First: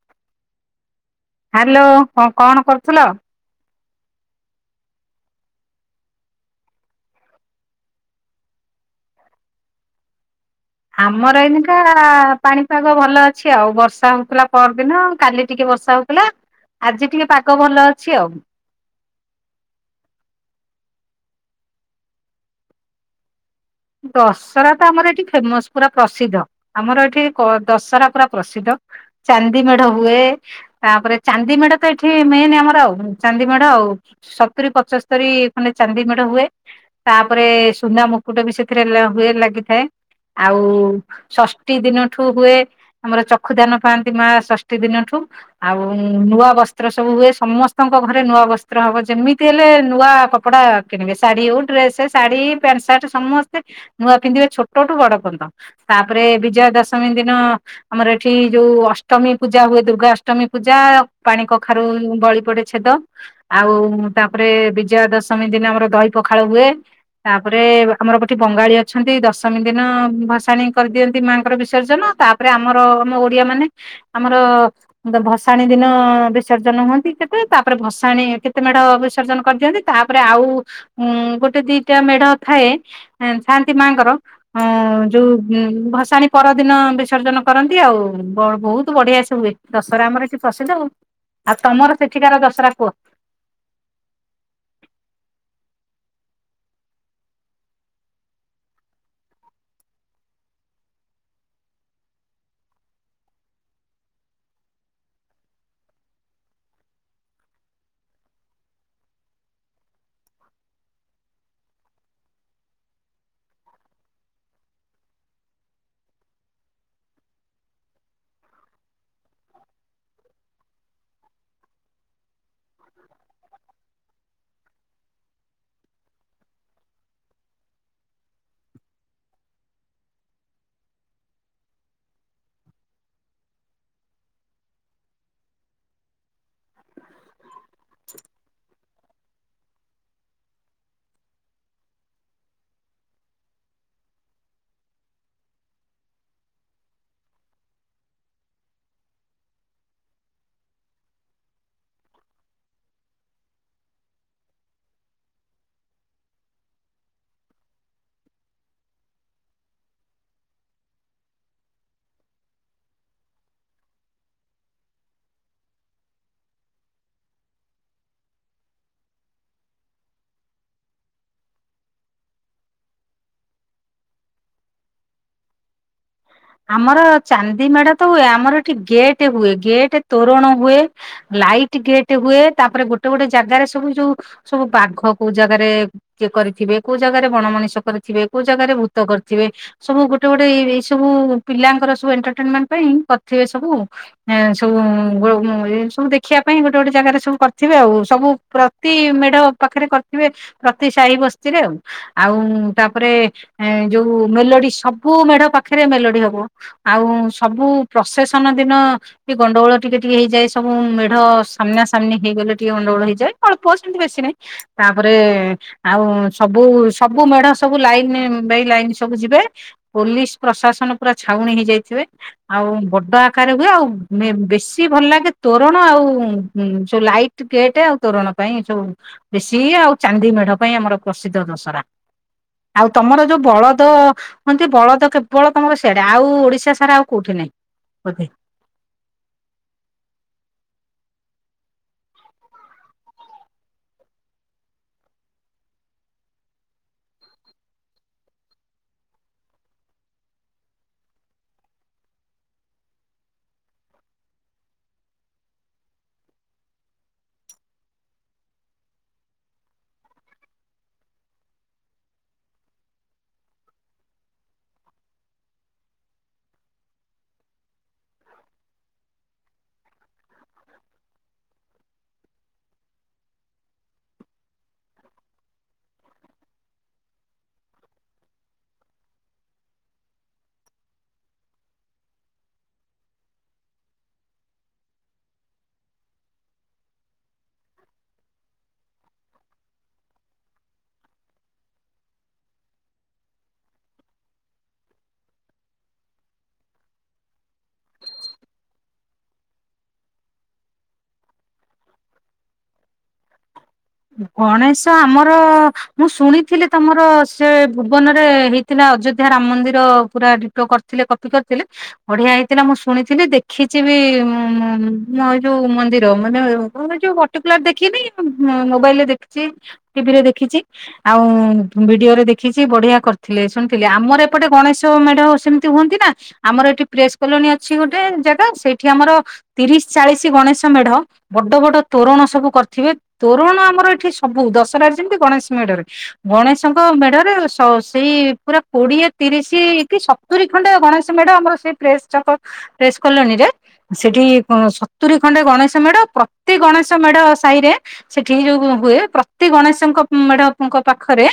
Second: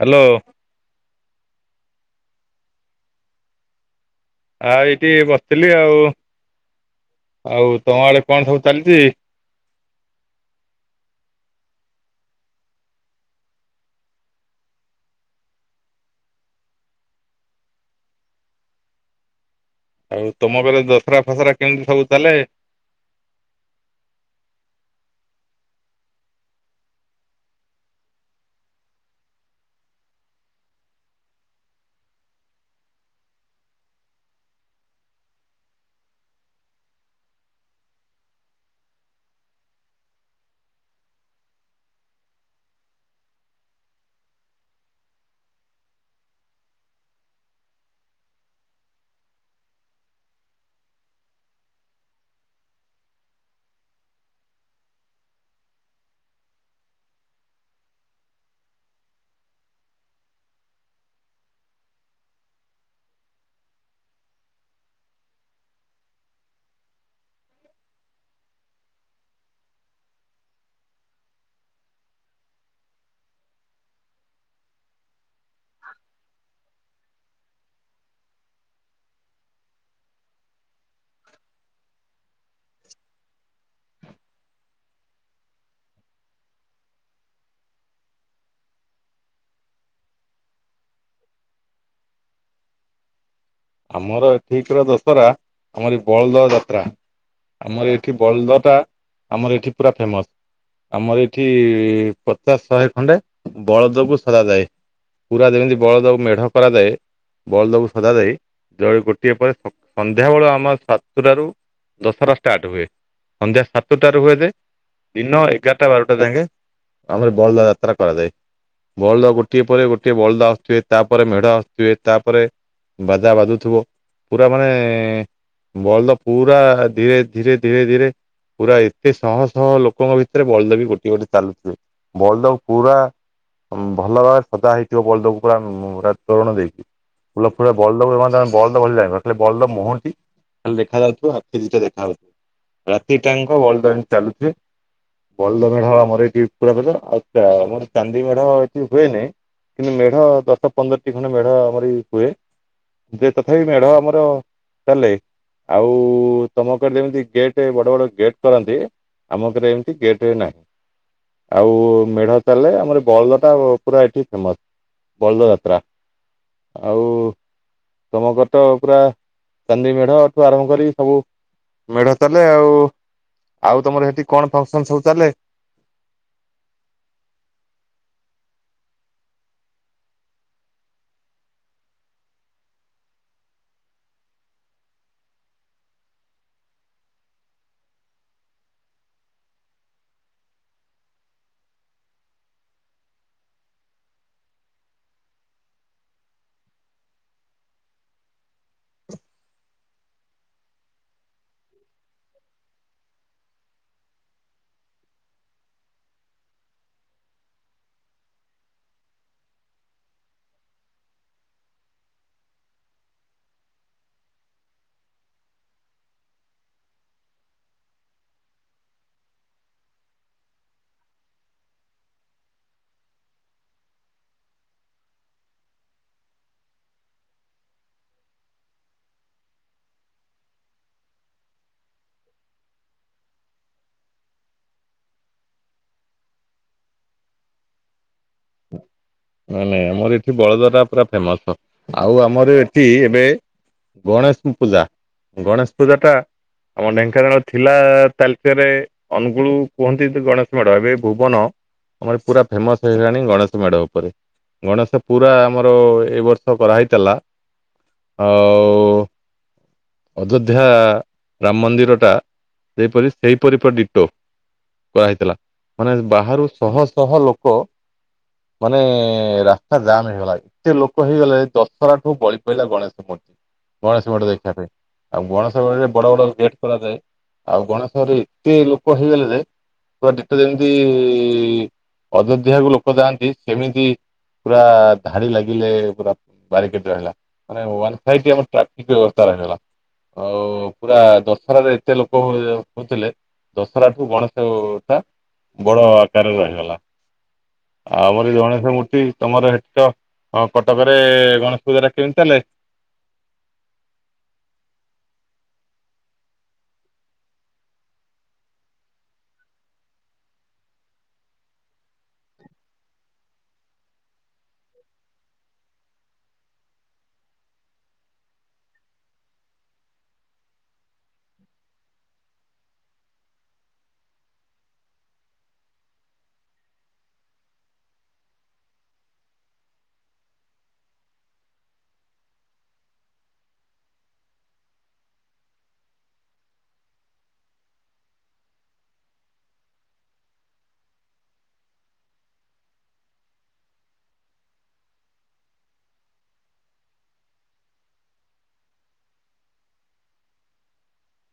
Hello hello କଁ କଣ କରୁଥିଲ? ଆ ଏଇଠି ବସିଥିଲି ଆଉ। ଆଉ ତମ ଆଡ଼େ କଣ ସବୁ ଚାଲିଚି? ଆମର ଏଇନିକା ପାଣିପାଗ ଭଲ ଅଛି ଆଉ। ବର୍ଷା ହଉଥିଲା ପରଦିନ କାଲି ଟିକେ ବର୍ଷା ହଉଥିଲା ଆଜି ଟିକେ ପାଗ ଭଲ ଅଛି ଆଉ। ଆଉ ତମ ଘରେ ଦଶରା ଫସରା କେମିତି ସବୁ ଚାଲେ? ଦଶହରା ତ ଆମର ଏଠି ଫେମସ ପୁରା ପ୍ରସିଦ୍ଧ। ଆମର ଏଠି ଦଶହରା ପୁରା ପ୍ରସିଦ୍ଧ। ଚାନ୍ଦି ମେଢ ହୁଏ। ତାପରେ ଚାନ୍ଦି ମେଢ ତ ଏଠି ମେନ୍ ଆମର ଆଉ ଚାନ୍ଦି ମେଢ ଆ ଆଉ ସତୁରି ପଚସ୍ତରୀ ଖଣ୍ଡେ ଚାନ୍ଦି ମେଢ ହୁଏ। ତାପରେ ସୁନା ମୁକୁଟ ବି ସେ ଥିରେ ହୁଏ ଲାଗିଥାଏ। ଆଉ ଷଷ୍ଠୀ ଦିନଠୁ ହୁଏ ଆମର ଚକ୍ଷୁ ଦାନ ପାଆନ୍ତି ମା ଷଷ୍ଠୀ ଦିନଠୁ। ଆଉ ନୂଆ ବସ୍ତ୍ର ସବୁ ହୁଏ। ସମସ୍ତଙ୍କ ଘରେ ନୂଆ ବସ୍ତ୍ର ହବ। ଯେମିତି ହେଲେ ନୂଆ ଆ କପଡା କିଣିବେ। ଶାଢୀ ହଉ ଡ୍ରେସ, ଶାଢୀ, ପ୍ୟାଣ୍ଟ, ସାର୍ଟ, ସମସ୍ ସ୍ତେ ନୂଆ ପିନ୍ଧିବେ। ଛୋଟଠୁ ବଡ ପଞ୍ଚ। ତାପରେ ବିଜୟା ଦଶମୀ ଦିନ ଆମର ଏଠି ଯୋଉ ଅଷ୍ଟମୀ ପୂଜା ହୁଏ। ଦୁର୍ଗା ଅଷ୍ଟମୀ ପୂଜା ପାଣି କଖାରୁ ବଳି ପଡେ ଛେଦ। ଆଉ ତାପରେ ବିଜୟା ଦଶମୀ ଦିନେ ଆମର ଦହି ପଖାଳ ହୁଏ। ତାପରେ ଆମର ଏଠି ବଙ୍ଗାଳୀ ଅଛନ୍ତି। ଦଶମୀ ଦିନ ଭସାଣି କରିଦିଅନ୍ତି। ମାଙ୍କର ବିସର୍ଜନ ତାପରେ ଆମର ଆମ ଓଡିଆ ମାନେ ଆମର ଭସାଣି ଦିନ ବିସର୍ଜନ ହୁଅନ୍ତି କେତେ। ତାପରେ ଭସାଣି ଭି କେତେ ମେଢ ବିସର୍ଜନ କରିଦିଅନ୍ତି। ତାପରେ ଆଉ ଗୋଟେ ଦିଟା ମେଢ ଥାଏ। ଥାନ୍ତି ମାଙ୍କର ଅଁ ଯୋଉ ଉଁ ଭସାଣି ପରଦିନ ବିସର୍ଜନ କରନ୍ତି ଆଉ। ବ ବହୁତ ବଢିଆ ସେ ହୁଏ। ଦଶହରା ଆମର ଏଠି ପ୍ରସିଦ୍ଧ ଆଉ ଆଉ ତମର ସେଠିକାର ଦଶରା କୁଅ? ଆମର ଏଠିକାର ଦଶହରା ଆମର ଏ ବଳଦ ଯାତ୍ରା। ଆମର ଏଠି ବଳଦ ଟା ଆମର ଏଠି ପୁରା ଫେମସ୍। ଆମର ଏଇଠି ଇ ପଚାଶ ଶହେ ଖଣ୍ଡେ ବଳଦକୁ ସଜାଯାଏ। ପୁରା ଯେମିତି ବଳଦେବ ମେଢ କରାଯାଏ ବଳଦକୁ ସଜା ଯାଇ ଜଣେ ଗୋଟିଏ ପରେ ସନ୍ଧ୍ୟାବେଳ ଆମ ସାତଟାରୁ ଦଶରା ଷ୍ଟାର୍ଟ ହୁଏ। ସନ୍ଧ୍ୟା ସାତଟାରୁ ହୁଏ ଯେ ଦିନ ଏଗାରଟା ବାରଟା ଯାକେ ଆମର ବଳଦ ଯାତ୍ରା କରାଯାଏ । ବଳଦ ଗୋଟିଏ ପରେ ଗୋଟିଏ ବଳଦ ଆସୁଥିବେ ତାପରେ ମେଢ ଆସୁଥିବେ, ତାପରେ ବାଯା ବାଜୁ ପୁରା ମାନେ ବଲଦ ପୁରା ଧୀରେ ଧୀରେ ଧୀରେ ଧୀରେ ପୁରା ଏତେ ଶହ ଶହ ଲୋକଙ୍କ ଭିତରେ ବଳଦ ବୀ ଗୋଟିଏ ଗୋଟେ ଚାଲୁ ଥିଵେ ବଲଦ କୁ ପୁରା ଭଲ ଭାରେ ସଜା ହେଇଥିବ ବଲଦ କୁ ପୁରା ପୁରା ତରଣ ଦେଇଛି [unintelligible] ଫୁଲ ଫୁ ବଳଦ [unintelligible] ଖା [unintelligible] ବଲଦ ମୁଁହଟି ଖାଲି ଦେଖା ଯାଉଥିବ ଆଖି ଦିଟା ଦେଖା ଯାଉଥିବ ରାତି ଟାଙ୍କ ବଲଦ ଏମିତି ଚାଲୁଥିବେ ବଲଦ ମେଢା ଆମର ଏଠି ପୁରପତ ଆଛା ଆମର ଚାନ୍ଦି ମେଢା ଏଠି ହୁଏନି କିନ୍ତୁ ମେଢ ଦଶ ପନ୍ଦରଟି ଖଣ୍ଡ ମେଢ ଆମରଇ ହୁଏ। ଯେ ତଥାପି ମେଢ ଆମର ଚାଲେ ଆଉ ତମ କ ଯେମିତି ଗେଟ୍ ବଡ ବଡ ଗେଟ୍ କରନ୍ତି। ଆମ ଘରେ ଏମିତି ଗେଟ୍ ନାହିଁ। ଆଉ ମେଢ ଚାଲିଲେ ଆମର ବଳଦ ଟା ପୁରା ଏଠି ଫେମସ୍ । ବଳଦ ଯାତ୍ରା ଆଉ ତମକଟ ପୁରା ଚାନ୍ଦି ମେଢଠୁ ଆରମ୍ଭ କରି ସବୁ ମେଢ ଚାଲେ ଆଉ ଆଉ ତମର ସେଠି କଣ ଫଙ୍କସନ ସବୁ ଚାଲେ ଆମର ଚାନ୍ଦି ମେଢା ତ ହୁଏ, ଆମର ଏଠି ଗେଟ୍ ହୁଏ ଗେଟ୍ ତୋରଣ ହୁଏ । ଲାଇଟ୍ ଗେଟ୍ ହୁଏ, ତାପରେ ଗୋଟେ ଗୋଟେ ଜାଗାରେ ସବୁ ଯୋଉ ସବୁ ବାଘ କୋଉ ଜାଗାରେ କରିଥିବେ କୋଉ ଜାଗାରେ ବଣ ମଣିଷ କରିଥିବେ କୋଉ ଜାଗାରେ ଭୂତ କରିଥିବେ ସବୁ ଗୋଟେ ଗୋଟେ ଏଇ ସବୁ ପିଲାଙ୍କର ସବୁ ଏଣ୍ଟରଟେନମେଣ୍ଟ ପାଇଁ କରିଥିବେ ସବୁ ଏ ସବୁ ସବୁ ଦେଖିବା ପାଇଁ ଗୋଟେ ଗୋଟେ ଜାଗାରେ ସବୁ କରିଥିବେ ଆଉ ସବୁ ପ୍ରତି ମେଢ ପାଖରେ କରିଥିବେ ପ୍ରତି ସାହି ବସ୍ତିରେ ଆଉ ଆଉ ତାପରେ ଯୋଉ ମେଲୋଡି ସବୁ ମେଢ ପାଖ ପାଖରେ ମେଲୋଡି ହବ ଆଉ ସବୁ ପ୍ରସେସନ ଦିନ ଟ ଗଣ୍ଡଗୋଳ ଟିକେ ଟିକେ ହେଇଯାଏ ସବୁ ମୁ ମେଢ ସାମ୍ନା ସାମ୍ନି ହେଇଗଲେ ଟିକେ ଅଣ୍ଡଗୋଳ ହେଇଯାଏ ଅଳ୍ପ ସେମିତି ବେଶୀ ନାହିଁ ତାପରେ ଆଉ ସବୁ ସବୁ ମେଢ ସବୁ ଲାଇନ ବାଇ ଲାଇନ୍ ସବୁ ଯିବେ ପୋଲିସ ପ୍ରଶାସନ ପୁରା ଛାଉଣୀ ହେଇଯାଇଥିବେ ଆଉ ବଡ ଆକାରରେ ହୁଏ ଆଉ ବେଶୀ ଭଲ ଲାଗେ ତୋରଣ ଆଉ ସ ଲାଇଟ ଗେଟ୍ ଆଉ ତୋରଣ ପାଇଁ ସବୁ ବେଶି ଆଉ ଚାନ୍ଦି ମ ମେଢ ପାଇଁ ଆମର ପ୍ରସିଦ୍ଧ ଦଶରା ଆଉ ତମର ଯୋଉ ବଳଦ ହୁନ୍ତି ବଳଦ କେ ପପଳ ତମର ସିଆଡେ ଆଉ ଓଡିଶା ସାରା ଆଉ କୋଉଠି ନାଇଁ ବୋଧେ ନାଇ ନାଇଁ ଆମର ଏଠି ବଳଦରାା ପୁରା ଫେମସ ଆଉ ଆମର ଏଠି ଏବେ ଗଣେଶ ପୂଜା ଗଣେଶ ପୂଜା ଟା ଆମ ଢେଙ୍କାନାଳ ଥିଲା ତାଲିସଆରେ ଅନୁଗୁଳୁ କୁହନ୍ତି ଗଣେଶ ମେଢ ଏବେ ଭୁବନ ଆମର ପୁରା ଫେମସ ହେଇଗଲାଣି ଗଣେଶ ମେଢ ଉପରେ। ଗଣେଶ ପୁରା ଆମର ଏଇ ବର୍ଷ କରାହେଇଥିଲା ହଉ। ଅଯୋଧ୍ୟା ରାମ ମନ୍ଦିର ଟା ସେହିପରି ସେହିପରି ପ ଡିଟୋ କରାହେଇଥିଲା ମାନେ ବାହାରୁ ଶହ ଶହ ଲୋକ ମାନେ ରାସ୍ତା ଜାମ୍ ହେଇଗଲା ଏତେ ଲୋକ ହେଇଗଲେ ଦଶହରା ଠୁ ବଳି ପଡିଲା ଗଣେଶ ମୂର୍ତ୍ତି। ଗଣେଶ ମେଢ ଦେଖିବା ପାଇଁ ଆଉ ଗଣେଶ ମେଢରେ ବଡ ବଡ ଗେଟ୍ କରାଯାଏ। ଆଉ ଗଣେଶରେ ଏତେ ଲୋକ ହେଇଗଲେ ଯେ ଟ ଯେମିତି ଅଯୋଧ୍ୟାକୁ ଲୋକ ଯାଆନ୍ତି ସେମିତି ପୁରା ଧାଡି ଲାଗିଲେ ପୁରା ବାରିକେଟ ରହିଲା। ଆ ୱନ୍ ଫାଇ ଆମର ଟ୍ରାଫିକ ବ୍ୟବସ୍ଥାା [unintelligible] ହଲା। ଆଉ ପୁରା ଦଶହରାରେ ଏତେ ଲୋକ ହଉଥିଲେ ଦଶରା ଠୁ ଗଣେଶ ଟା ବଡ ଆକାରରେ ରହିଗଲା। ଆଉ ଆମରଇ ଗଣେଶ ମୂର୍ତ୍ତି ତମର ହେଠ ହଁ କଟକରେ ଗଣେଶ ପୂଜା ଟା କେମିତି ଚାଲେ? [inaudible] ଗଣେଶ ଆମର ମୁଁ ଶୁଣିଥିଲି ତମର ସେ ଭୁବନରେ ହେଇଥିଲା? ଅଯୋଧ୍ୟା ରାମ ମନ୍ଦିର ପୁରା ଡିଟୋ କରି ଥିଲେ କପି କରିଥିଲେ ବଢିଆ ହେଇଥିଲା ମୁଁ ଶୁଣିଥିଲି ଦେଖିଛି ଏ ଯୋଉ ମନ୍ଦିର ମାନେ ଯ ମୂଁ ପଟିକୁଲାର ଦେଖିନି ମୋବାଇଲରେ ଦେଖିଛି ଟିଭିରେ ଦେଖିଛି ଆଉ ଭିଡିଓ ରେ ଦେଖିଛି ବଢିଆ କରିଥିଲେ ଶୁଣିଥିଲେ। ଆମର ଏପଟେ ଗଣେଶ ମେଢ ସେମିତି ହୁଅନ୍ତି ନା ଆମର ଏଠି ପ୍ରେସ କଲୋନୀ ଅଛି ଗୋଟେ ଜାଗା ସେଠ ଏଠି ଆମର ତିରିଶ ଚାଳିଶ ଗଣେଶ ମେଢ ବଡ ବଡ ତୋରଣ ସବୁ କରିଥିବେ ତୋରଣ ଆମର ଏଠି ସବୁ ଦଶହାରେ ଯେମିତି ଗଣେଶ ମେଢରେ ଗଣେଶଙ୍କ ମେଢରେ ସେଇ ପୁରା କୋଡ଼ିଏ ତିରିଶଇ ସତୁରି ଖଣ୍ଡେ ଗଣେଶ ମେଡ଼ ଆମର ସେ ପ୍ରେସ ଛକ ପ୍ରେସ କଲୋନୀରେ। ସେଠି ସତୁରି ଖଣ୍ଡେ ଗଣେଶ ମେଢ ପ୍ରତି ଗଣେଶ ମେଢ ସାହି ରେ ସେଠି ଯୋଉ ହୁଏ ପ୍ରତି ଗଣେଶଙ୍କ ମେଢଙ୍କ ପାଖରେ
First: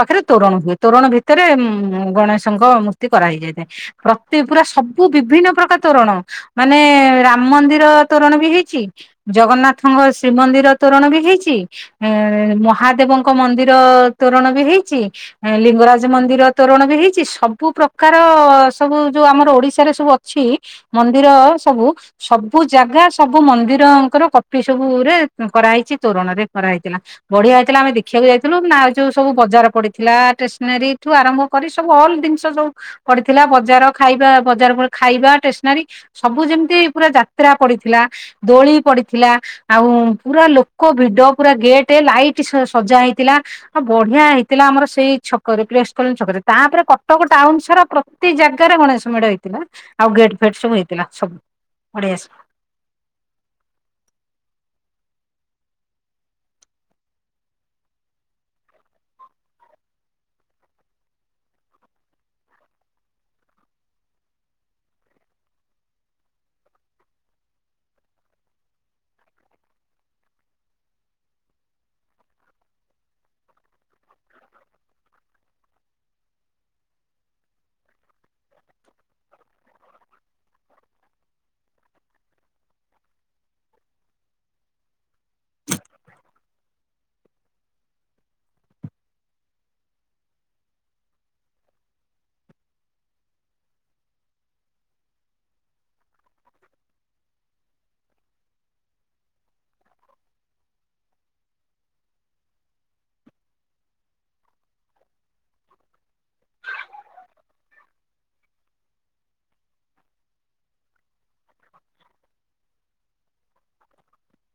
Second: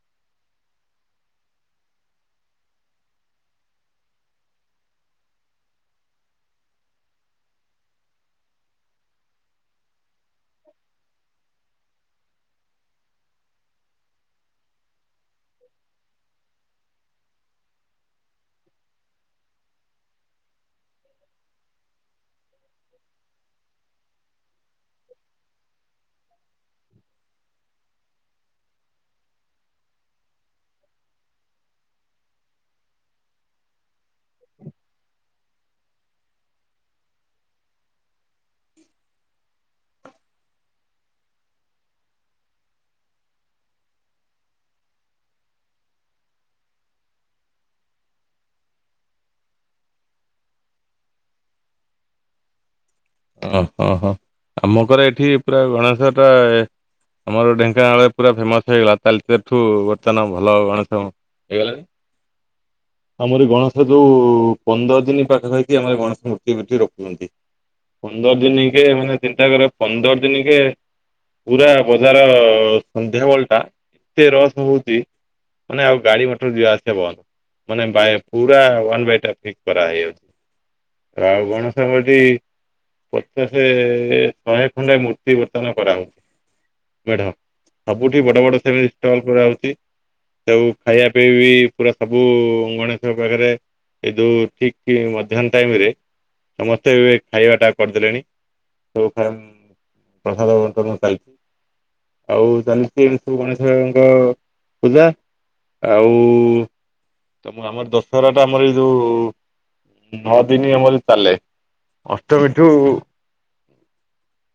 ପାଖରେ ତୋରଣ ହୁଏ ତୋରଣ ଭିତରେ ଗଣେଶଙ୍କ ମୂର୍ତ୍ତି କରାହେଇଯାଇଥାଏ ପ୍ରତି ପୁରା ସବୁ ବିଭିନ୍ନ ପ୍ରକାର ତୋରଣ ମାନେ ରାମ ମନ୍ଦିର ତୋରଣ ବି ହେଇଛି ଜଗନ୍ନାଥଙ୍କ ଶ୍ରୀମନ୍ଦିର ତୋରଣ ବି ହେଇଛି ମହାଦେବଙ୍କ ମନ୍ଦିର ତୋରଣ ବି ହେଇଛି ଲିଙ୍ଗରାଜ ମନ୍ଦିର ତୋରଣ ବି ହେଇଛି ସବୁ ପ୍ରକାର ସବୁ ଯୋଉ ଆମର ଓଡିଶାରେ ସବୁ ଅଛି ମନ୍ଦିର ସବୁ ସବୁ ଜାଗା ସବୁ ମନ୍ଦିରଙ୍କର କପି ସବୁରେ କରାହେଇଛି। ତୋରଣରେ କରା ହେଇଥିଲା ବଢିଆ ହେଇଥିଲା ଆମେ ଦେଖିବାକୁ ଯାଇଥିଲୁ ନା ଯୋଉ ସବୁ ବଜାର ପଡିଥିଲା ଷ୍ଟେସନାରୀ ଠୁ ଆରମ୍ଭ କରି ସବୁ ଅଲ ଜିନିଷ ସୋ କରିଥିଲା ବଜାର ଖାଇବା ବଜାର ଖାଇବା ଷ୍ଟେସନାରୀ ସବୁ ଯେମିତି ପୁରା ଯାତ୍ରା ପଡିଥିଲା। ଦୋଳି ପଡିଥିଲା ଆଉ ପୁରା ଲୋ ପୋକ ଭିଡ ପୁରା ଗେଟ ଲାଇଟ୍ ସଜା ହେଇଥିଲା ଆଉ ବଢିଆ ହେଇଥିଲା ଆମର ସେଇ ଛକରେ। ପ୍ରେସ କଲୋନୀ ଛକରେ ତାପରେ କଟକ ଟାଉନ ସାରା ପ୍ରତି ଜାଗାରେ ଗଣେଶ ମେଢ ହେଇଥିଲା ଆଉ ଗେଟ ଫେଟ ସବୁ ହେଥିଲା ସବୁ ବଢିଆ ଓହୋ ହୋ ଆମ ଘର ଏଠି ପୁରା ଗଣେଶ ଟା ଆମର ଢେଙ୍କାନାଳରେ ପୁରା ଫେମସ ହେଇଗଲା ତାଳଚେରଠୁ ବର୍ତ୍ତମାନ ଭଲ ଗଣେଶ ହେଇଗଲାଣି [unintelligible] ଆମର ଗଣେଶ ଯୋଉ ପନ୍ଦର ଦିନ ପାଖାପାଖି ହାଏ ଗଣେଶ ମୂର୍ତ୍ତିଏଠି ରଖୁଛନ୍ତି। ପନ୍ଦର ଦିନ କେ ମାନେ ଚିନ୍ତା କରିବା ପନ୍ଦର ଦିନ କେ ପୁରା ବଜାର ସନ୍ଧ୍ୟା ବଳଟା ଏତେ ରସ ହଉଚି ମାନେ ଆଉ ଗାଡି ମୋଟର ଯିବା ଆସିବା ବନ୍ଦ୍। ମାନେ ପୁରା ୱାନ ବାଇ ଟ୍ରାଫିକ କରା ହେଇଯାଉଛି। ରାଉ ଗଣେଷ ମୁଦି ପଚାଶ ଶହେ ଖଣ୍ଡେ ମୂର୍ତ୍ତି ବର୍ତ୍ତମାନ କରାହଉଛି। ବଢିଆ ସବୁଠି ବଡ ବଡ ସେମି ଷ୍ଟଲ କରାହେଉଛି। ସବୁ ଖାଇବା ପିଇବି ପୁରା ସବୁ ଗଣେଶଙ୍କ ପାଖରେ ଏ ଯଉ ଠିକ କି ମାଧ୍ୟାର୍ହ୍ନ ଟାଇମ ରେ ସମସ୍ତେ ଏ ଖାଇବାଟା କରିଦେଲେଣି ସବୁାଇ ପ୍ରସାଦ ବଣ୍ଟନ ଚାଲିଛି। ଆଉ ଜଲି ସବୁ ଗଣେଶବଙ୍କ ପୂଜା, ଆଉ ତମ ଆମର ଦଶହରା ଟା ଆମର ଏଇ ଯୋଉ ନଅ ଦିନ ଆମର ଚାଲେ ଅଷ୍ଟମୀ ଠୁ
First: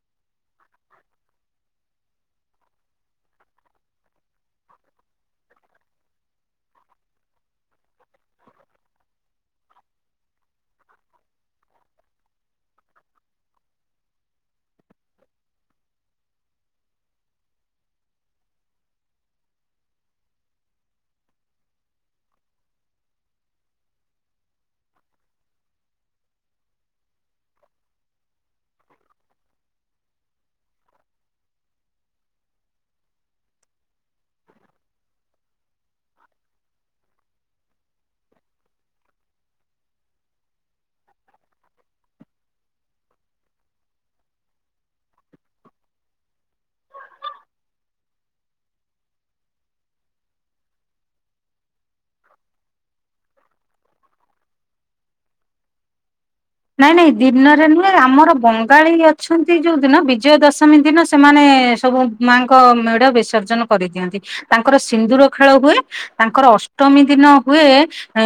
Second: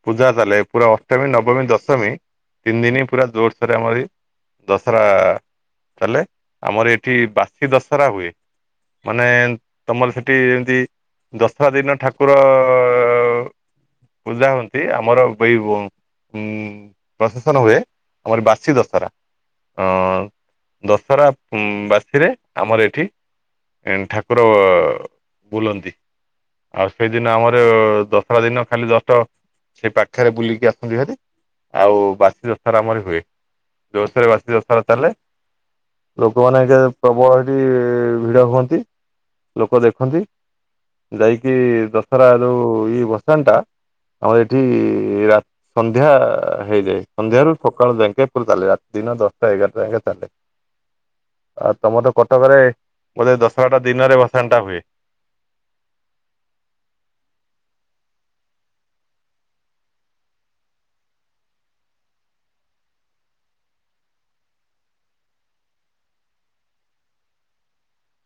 ପୂଜା ଚାଲେ ପୁରା ଅଷ୍ଟମୀ ନବମୀ ଦଶମୀ ତିନି ଦିନ ପୁରା ଜୋରସୋରରେ ଆମରି ଦଶହରା ଚାଲେ ଆମର ଏଠି ବାସି ଦଶହରା ହୁଏ। ମାନେ ତମର ସେଠି ଏମିତି ଦଶରା ଦିନ ଠାକୁର ଅ ଅ ପୂଜା ହୁଅନ୍ତି ଆମର ବଇ ଉଁ ପ୍ରଶେସନ ହୁଏ ଆମର ବାସି ଦଶରା। ଅ ଦଶହରା ବାସିରେ, ଆମର ଏଠି ଠାକୁର ବୁଲନ୍ତି। ଆଉ ସେଇଦିନ ଆମର ଦଶରା ଦିନ ଖାଲି ଜଷ୍ଟ ସେ ପାଖରେ ବୁଲିକି ଆସନ୍ତି ଭାରି। ଆଉ ବାସି ଦଶରା ଆମରି ହୁଏ। ଜୋରସୋରେ ବାସି ଦଶରା ଚାଲେ ଲୋକମାନେ [unintelligible] ସେଠି ଭିଡ ହୁଅନ୍ତି। ଲୋକ ଦେଖନ୍ତି। ଯାଇକି ଦଶରାରୁ ଇ ବସଣ୍ଟା ଆମର ଏଠି ରା ସନ୍ଧ୍ୟା ହେଇଯାଏ। ସନ୍ଧ୍ୟାରୁୁ ସକାଳୁ ଯାଙ୍କେ ଏପଟେ ଚାଲେ। ରାତି ଦିନ ଦଶଟା ଏଗାରଟା ଯାଙ୍କେ ଚାଲେ। ଅ ତୋମର କଟକରେ ବୋଧେ ଦଶରଟା ଦିନରେ ଭସାଣି ଟା ହୁଏ। ନାଇଁ ନାଇଁ ଦିନରେ ନୁହେଁ ଆମର ବଙ୍ଗାଳୀ ଅଛନ୍ତି ଯୋଉ ଦିନ ବିଜୟା ଦଶମୀ ଦିନ ସେମାନେ ଏ ସବୁ ମାଙ୍କ ମେଢ ବିସର୍ଜନ କରି ଦିଅନ୍ତି। ତାଙ୍କର ସିନ୍ଦୁର ଖେଳ ହୁଏ। ତାଙ୍କର ଅଷ୍ଟମୀ ଦିନ ହୁଏ ଏ,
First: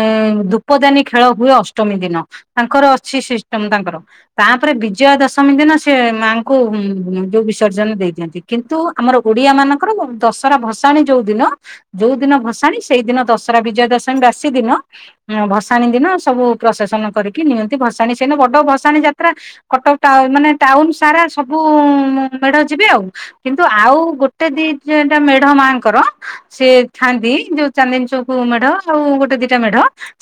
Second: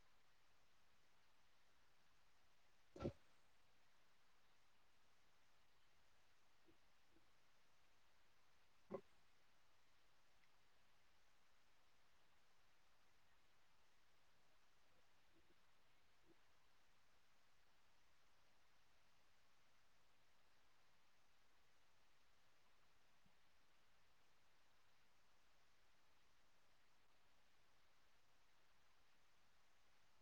ଧୂପଦାନୀ ଖେଳ ହୁଏ ଅଷ୍ଟମୀ ଦିନ। ତାଙ୍କର ଛି ସିଷ୍ଟମ ତାଙ୍କର। ତାପରେ ବିଜୟା ଦଶମୀ ଦିନ ସେ ମାଙ୍କୁ ଉଁ, ଯୋଉ ବିସର୍ଜନ ଦେ ଦେଇ ଦିଅନ୍ତି। କିନ୍ତୁ ଆମର ଓଡିଆ ମାନଙ୍କର ଦଶରା ଭସାଣି ଯୋଉ ଦିନ ଯୋଉ ଦିନ ଭସାଣି ସେଇ ଦିନ ଦଶହରା ବିଜୟା ଦଶମୀ ବାସି ଦିନ ଅଁ, ଭସାଣି ଦିନ ସବୁ ପ୍ରସେସନ୍ କରିକି ନିଅ ଭସାଣୀ ସେନ ବଡ ଭସାଣୀ ଯାତ୍ରା। କଟକ ଟାଉ ମାନେ ଟାଉନ ସାରା ସବୁ ଉଁ ମେଢ଼ ଯିବେ। ଆଉ କିନ୍ତୁ ଆଉ ଗୋଟେ ଦି ଯେଟା ମେଢ ମାଙ୍କର ସିଏ ଥାନ୍ତି ଯୋଉ ଚାନ୍ଦିନୀ ଚକୌ ମେଢ ଆଉ ଗୋଟେ ଦିଟା ମେଢ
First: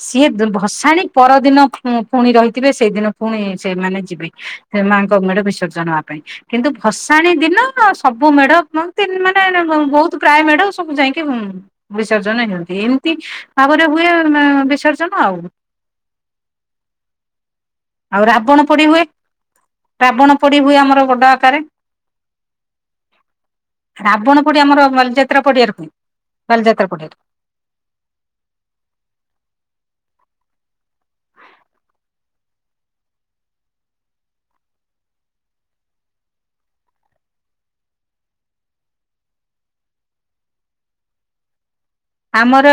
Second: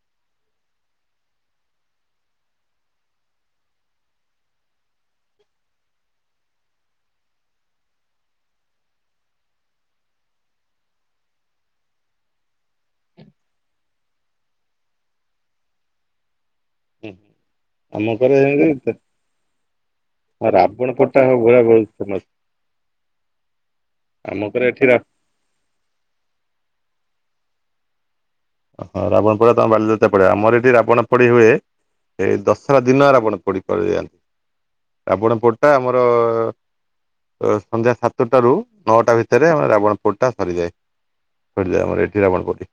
ସିଏ ଭସାଣୀ ପରଦିନ ଉଁ, ପୁଣି ରହିଥିବେ ସେଇଦିନ ପୁଣି ସେଇମାନେ ଯିବେ ସେ ମାଆଙ୍କ ମେଢ ବିସର୍ଜନ ହେବା ପାଇଁ। କିନ୍ତୁ ଭସ ଣୀ ଦିନ ସବୁ ମେଢ କୁହନ୍ତିନି ମାନେ ଏଇନେ ବହୁତ ପ୍ରାୟ ମେଢ ସବୁ ଯାଇକି ଉଁ, ବିସ ସର୍ଜନ ହେନ୍ତି। ଏମିତି ଆଗରେ ହୁଏ ଏ, ବିସର୍ଜନ ଆଉ। ଆମ ଆଉ କରେ ରାବଣ ପୋଡି ଏମିତି ହୁଏ। ରାବଣ ପୋଡି ହୁଏ ରାବଣ ଆମର ପୋଡିଟା ଡଡ ଆକାରେ। ପୁରା ବହୁତ ଫେମସ ଆମ ରାବଣ ପୋଡି କରେ ଏଠି ଆମର ରା ବାଲିଯାତ୍ରା ପଡିଆରେ ହୁଏ। ବାଲିଯାତ୍ରା ପଡିଆାରେ। ଯେ ରାବଣ ପୋଡି ହୁଏ ଏଇ ଦଶରା ଦିନ ରାବଣ ପୋଡି କରିଦିଅନ ଆପଣ ପଟା ଆମର ଅ, ସନ୍ଧ୍ୟା ସାତଟ ରୁ ନଅଟା ଭିତରେ ଆମ ରାବଣ ପୋଡି ଟା ସରିଯାଏ। [unintelligible] ରାବଣ ପୋଡି ଆମର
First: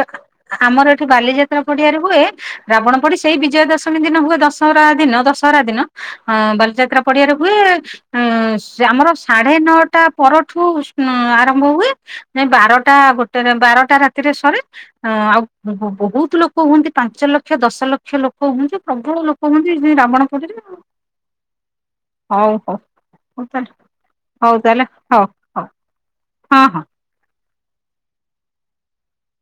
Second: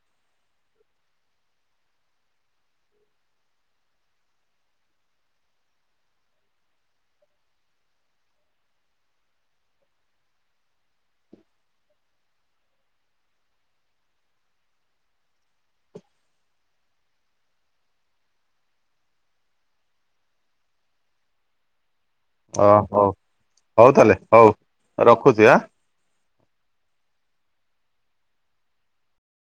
ଆମର ଏଠି ବାଲିଯାତ୍ରା ପଡିଆରେ ହୁଏ। ରାବଣ ପୋଡି ସେଇ ବିଜୟା ଦଶମୀ ଦିନ ହୁଏ । ଦଶହରା ଦିନ, ଦଶହରା ଦିନ। ହଁ ବାଲିଯାତ୍ରା ପଡିଆରେ ହୁଏ। ଅ, ଆମର ସାଢେ ନଅଟା ପରଠୁ ହଁ ଆରମ୍ଭ ହୁଏ। ଯାଇ ବାରଟା ଗୋଟେରେ ବାରଟା ରା ତିରେ ସରେ। ଅଁ, ଆଉ ବ, ବ, ବହୁତ ଲୋକ ହୁଅନ୍ତି ପାଞ୍ଚ ଲକ୍ଷ ଦଶ ଲକ୍ଷ ଲୋକ ହୁଅନ୍ତି। ପ୍ରଭୁ ତ ଲୋକ ହୁଅନ୍ତି ସେଇ ରାବଣ ପୋଡିରେ ଆଉ। ହଉ ହଉ ହଉ ତାଲେ ହଉ ତାହଲେ ହଉ ରଖୁଛି ଆଁ। ହଉ। ହଁ, ହଁ।